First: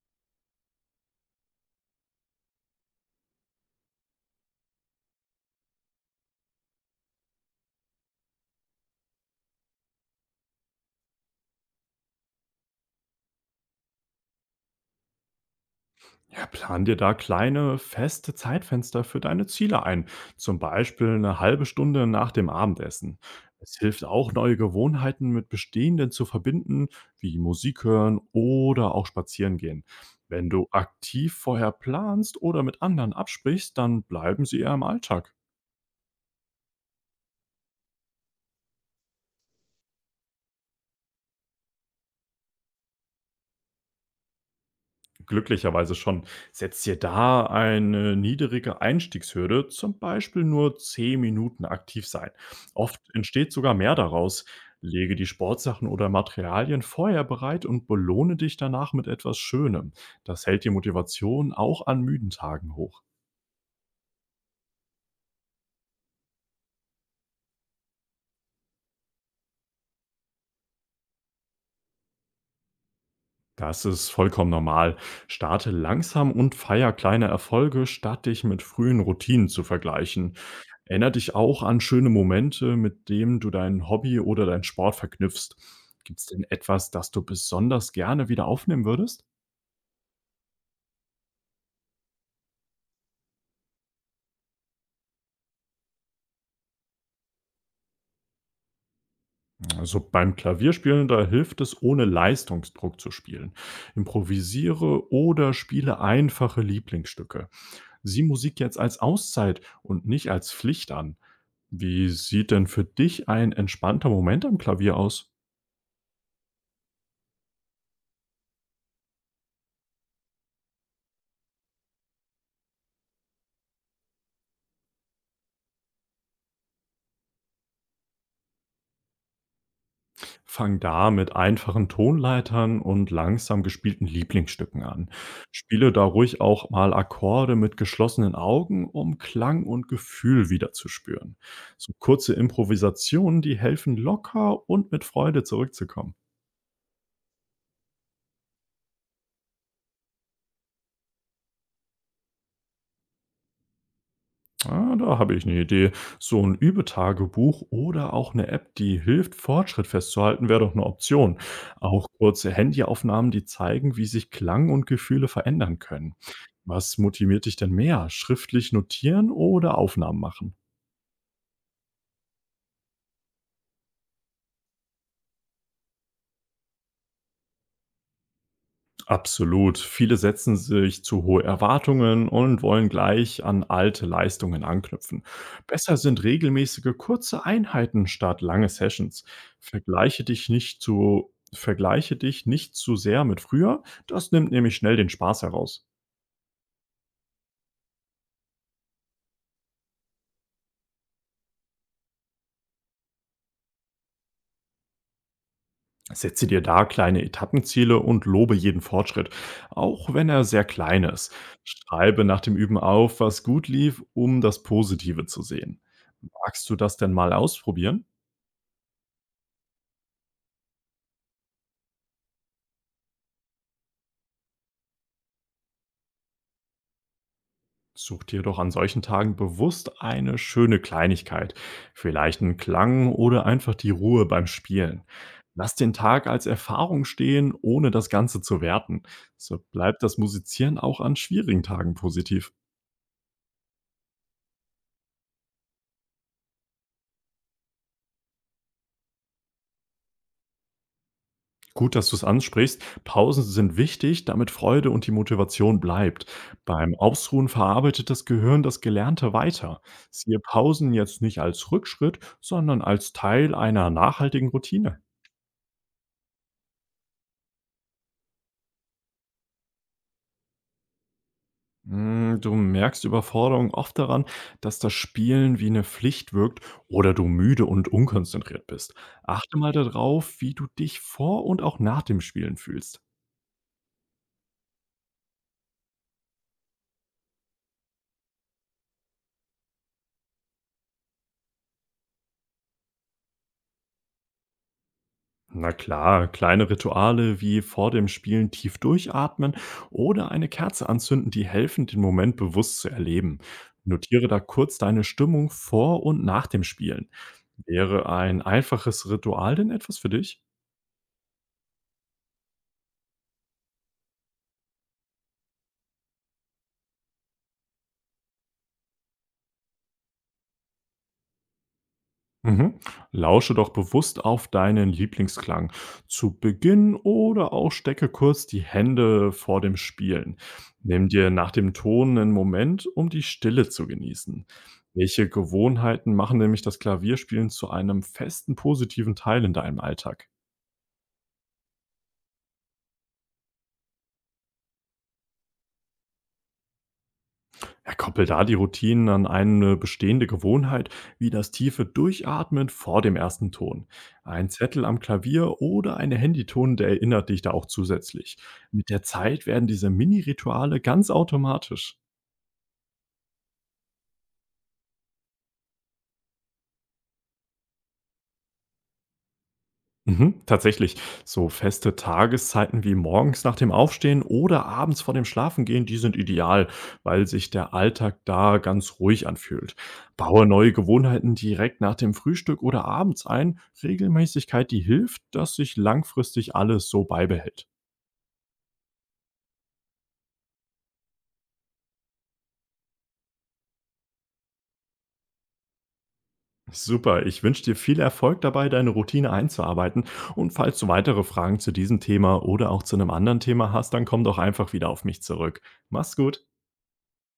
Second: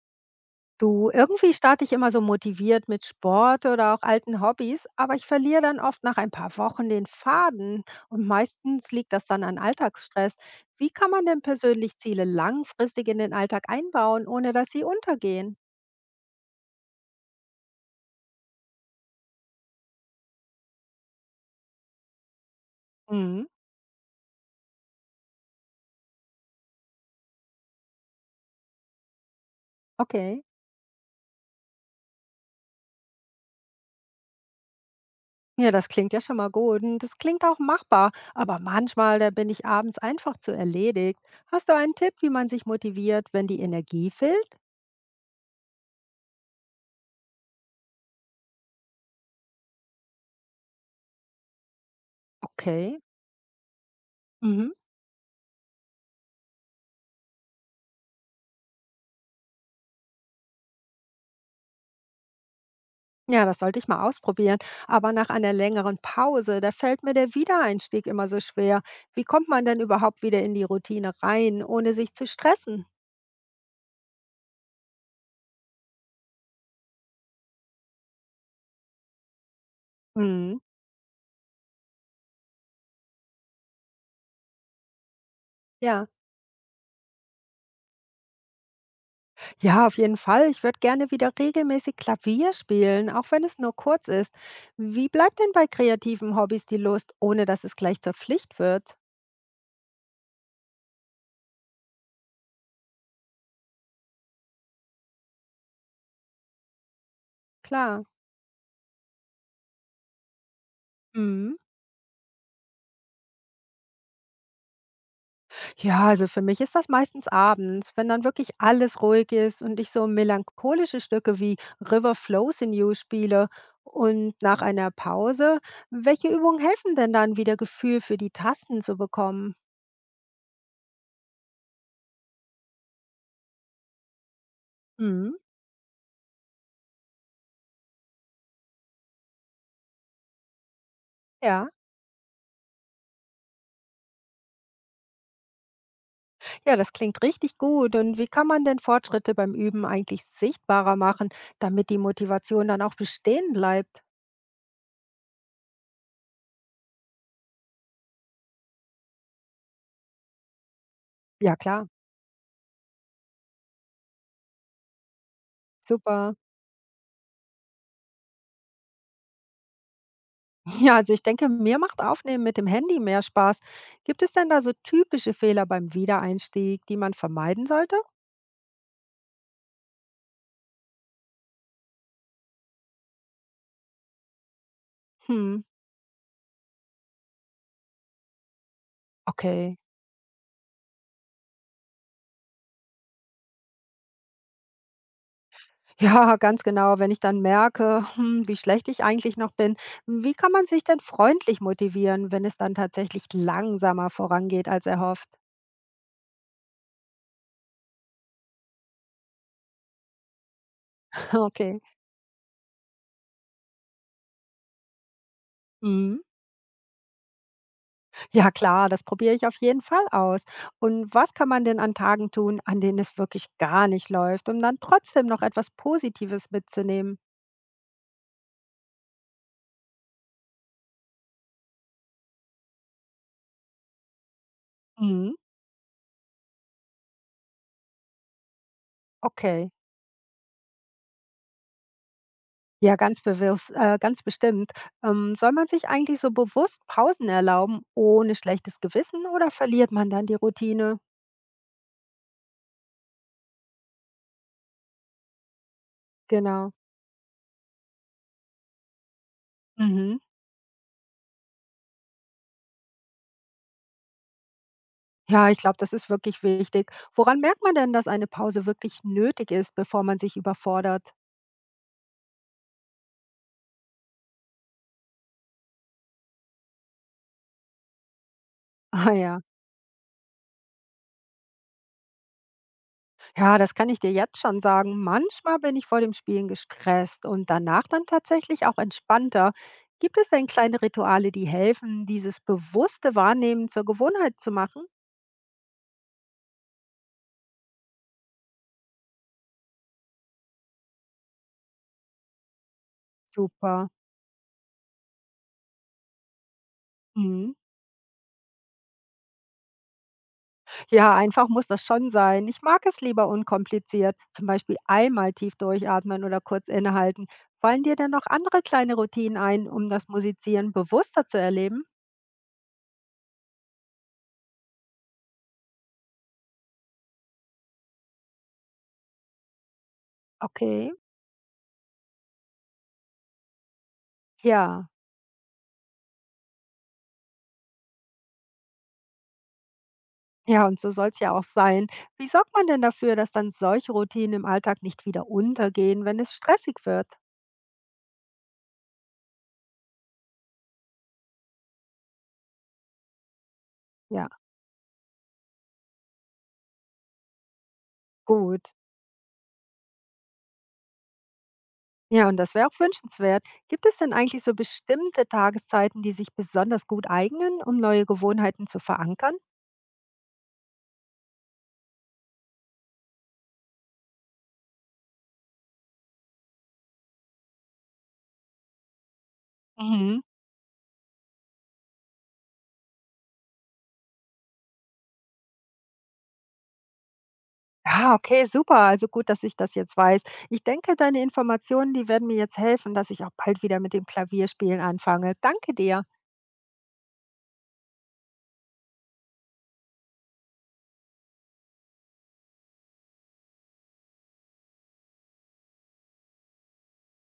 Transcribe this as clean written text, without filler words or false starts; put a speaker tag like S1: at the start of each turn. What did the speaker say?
S1: Du, irgendwie starte ich immer so motiviert mit Sport oder auch alten Hobbys, aber ich verliere dann oft nach ein paar Wochen den Faden und meistens liegt das dann an Alltagsstress. Wie kann man denn persönlich Ziele langfristig in den Alltag einbauen, ohne dass sie untergehen?
S2: Ja, plan dir da kleine, feste Zeitfenster für deine Ziele ein. Zum Beispiel eine halbe Stunde nach dem Abendessen.
S1: Mhm.
S2: Es hilft auch, neue Gewohnheiten mit bestehenden zu verbinden, wie Musik hören oder auch spazieren gehen.
S1: Okay.
S2: Wenn du aktiv vorher planst oder mit anderen absprichst, dann bleiben sie eher im Alltag.
S1: Ja, das klingt ja schon mal gut und das klingt auch machbar, aber manchmal, da bin ich abends einfach zu erledigt. Hast du einen Tipp, wie man sich motiviert, wenn die Energie fehlt?
S2: Glücklicherweise schon. Setzt ihr da eine niedrige Einstiegshürde, zum Beispiel nur 10 Minuten aktiv sein.
S1: Okay.
S2: Oft entsteht sogar mehr daraus.
S1: Mhm.
S2: Lege die Sportsachen oder Materialien vorher bereit und belohne dich danach mit etwas Schönem. Das hält die Motivation auch an müden Tagen hoch.
S1: Ja, das sollte ich mal ausprobieren. Aber nach einer längeren Pause, da fällt mir der Wiedereinstieg immer so schwer. Wie kommt man denn überhaupt wieder in die Routine rein, ohne sich zu stressen?
S2: Das ist vollkommen normal. Starte langsam und feier kleine Erfolge, statt dich mit frühen Routinen zu vergleichen.
S1: Mhm.
S2: Erinner dich auch an schöne Momente, mit denen du dein Hobby oder deinen Sport verknüpfst.
S1: Ja,
S2: Gibt es denn etwas, das du besonders gerne wieder aufnehmen würdest?
S1: ja, auf jeden Fall. Ich würde gerne wieder regelmäßig Klavier spielen, auch wenn es nur kurz ist. Wie bleibt denn bei kreativen Hobbys die Lust, ohne dass es gleich zur Pflicht wird?
S2: Also beim Klavierspielen, da hilft es, ohne Leistungsdruck zu spielen. Improvisiere oder spiele einfache Lieblingsstücke.
S1: Klar.
S2: Sieh Musik jetzt als Auszeit und nicht als Pflicht an.
S1: Mhm.
S2: Wie sieht denn für dich ein entspannter Moment am Klavier aus?
S1: Ja, also für mich ist das meistens abends, wenn dann wirklich alles ruhig ist und ich so melancholische Stücke wie River Flows in You spiele. Und nach einer Pause, welche Übungen helfen denn dann, wieder Gefühl für die Tasten zu bekommen?
S2: Fang da mit einfachen Tonleitern und langsam gespielten Lieblingsstücken an.
S1: Mhm.
S2: Spiele da ruhig auch mal Akkorde mit geschlossenen Augen, um Klang und Gefühl wieder zu spüren.
S1: Ja,
S2: So kurze Improvisationen, die helfen locker und mit Freude zurückzukommen.
S1: ja, das klingt richtig gut. Und wie kann man denn Fortschritte beim Üben eigentlich sichtbarer machen, damit die Motivation dann auch bestehen bleibt?
S2: Ah, da habe ich eine Idee. So ein Übetagebuch oder auch eine App, die hilft, Fortschritt festzuhalten, wäre doch eine Option.
S1: Ja, klar.
S2: Auch kurze Handyaufnahmen, die zeigen, wie sich Klang und Gefühle verändern können.
S1: Super.
S2: Was motiviert dich denn mehr? Schriftlich notieren oder Aufnahmen machen?
S1: Ja, also ich denke, mir macht Aufnehmen mit dem Handy mehr Spaß. Gibt es denn da so typische Fehler beim Wiedereinstieg, die man vermeiden sollte?
S2: Absolut. Viele setzen sich zu hohe Erwartungen und wollen gleich an alte Leistungen anknüpfen.
S1: Hm.
S2: Besser sind regelmäßige kurze Einheiten statt lange Sessions.
S1: Okay.
S2: Vergleiche dich nicht zu sehr mit früher, das nimmt nämlich schnell den Spaß heraus.
S1: Ja, ganz genau. Wenn ich dann merke, hm, wie schlecht ich eigentlich noch bin, wie kann man sich denn freundlich motivieren, wenn es dann tatsächlich langsamer vorangeht als erhofft?
S2: Setze dir da kleine Etappenziele und lobe jeden Fortschritt, auch wenn er sehr klein ist.
S1: Okay.
S2: Schreibe nach dem Üben auf, was gut lief, um das Positive zu sehen.
S1: Mhm.
S2: Magst du das denn mal ausprobieren?
S1: Ja, klar, das probiere ich auf jeden Fall aus. Und was kann man denn an Tagen tun, an denen es wirklich gar nicht läuft, um dann trotzdem noch etwas Positives mitzunehmen?
S2: Such dir doch an solchen Tagen bewusst eine schöne Kleinigkeit, vielleicht einen Klang oder einfach die Ruhe beim Spielen.
S1: Mhm.
S2: Lass den Tag als Erfahrung stehen, ohne das Ganze zu werten. So
S1: Okay.
S2: bleibt das Musizieren auch an schwierigen Tagen positiv.
S1: Ja, ganz bewusst, ganz bestimmt. Soll man sich eigentlich so bewusst Pausen erlauben, ohne schlechtes Gewissen oder verliert man dann die Routine?
S2: Gut, dass du es ansprichst. Pausen sind wichtig, damit Freude und die Motivation bleibt.
S1: Genau.
S2: Beim Ausruhen verarbeitet das Gehirn das Gelernte weiter.
S1: Mhm.
S2: Siehe Pausen jetzt nicht als Rückschritt, sondern als Teil einer nachhaltigen Routine.
S1: Ja, ich glaube, das ist wirklich wichtig. Woran merkt man denn, dass eine Pause wirklich nötig ist, bevor man sich überfordert?
S2: Hm, du merkst Überforderung oft daran, dass das Spielen wie eine Pflicht wirkt oder du müde und unkonzentriert bist.
S1: Ah ja,
S2: Achte mal darauf, wie du dich vor und auch nach dem Spielen fühlst.
S1: ja, das kann ich dir jetzt schon sagen. Manchmal bin ich vor dem Spielen gestresst und danach dann tatsächlich auch entspannter. Gibt es denn kleine Rituale, die helfen, dieses bewusste Wahrnehmen zur Gewohnheit zu machen?
S2: Na klar, kleine Rituale wie vor dem Spielen tief durchatmen oder eine Kerze anzünden, die helfen, den Moment bewusst zu erleben.
S1: Super.
S2: Notiere da kurz deine Stimmung vor und nach dem Spielen.
S1: Mhm.
S2: Wäre ein einfaches Ritual denn etwas für dich?
S1: Ja, einfach muss das schon sein. Ich mag es lieber unkompliziert. Zum Beispiel einmal tief durchatmen oder kurz innehalten. Fallen dir denn noch andere kleine Routinen ein, um das Musizieren bewusster zu erleben?
S2: Mhm. Lausche doch bewusst auf deinen Lieblingsklang zu Beginn oder auch stecke kurz die Hände vor dem Spielen.
S1: Okay.
S2: Nimm dir nach dem Ton einen Moment, um die Stille zu genießen.
S1: Ja.
S2: Welche Gewohnheiten machen nämlich das Klavierspielen zu einem festen positiven Teil in deinem Alltag?
S1: Ja, und so soll es ja auch sein. Wie sorgt man denn dafür, dass dann solche Routinen im Alltag nicht wieder untergehen, wenn es stressig wird?
S2: Ja, koppel da die Routinen an eine bestehende Gewohnheit, wie das tiefe Durchatmen vor dem ersten Ton.
S1: Ja,
S2: Ein Zettel am Klavier oder eine Handyton, der erinnert dich da auch zusätzlich.
S1: gut.
S2: Mit der Zeit werden diese Mini-Rituale ganz automatisch.
S1: Ja, und das wäre auch wünschenswert. Gibt es denn eigentlich so bestimmte Tageszeiten, die sich besonders gut eignen, um neue Gewohnheiten zu verankern?
S2: Mhm, tatsächlich. So feste Tageszeiten wie morgens nach dem Aufstehen oder abends vor dem Schlafengehen, die sind ideal, weil sich der Alltag da ganz ruhig anfühlt.
S1: Mhm.
S2: Baue neue Gewohnheiten direkt nach dem Frühstück oder abends ein. Regelmäßigkeit, die hilft, dass sich langfristig alles so beibehält.
S1: Ja, okay, super. Also gut, dass ich das jetzt weiß. Ich denke, deine Informationen, die werden mir jetzt helfen, dass ich auch bald wieder mit dem Klavierspielen anfange. Danke dir.
S2: Super, ich wünsche dir viel Erfolg dabei, deine Routine einzuarbeiten. Und falls du weitere Fragen zu diesem Thema oder auch zu einem anderen Thema hast, dann komm doch einfach wieder auf mich zurück. Mach's gut.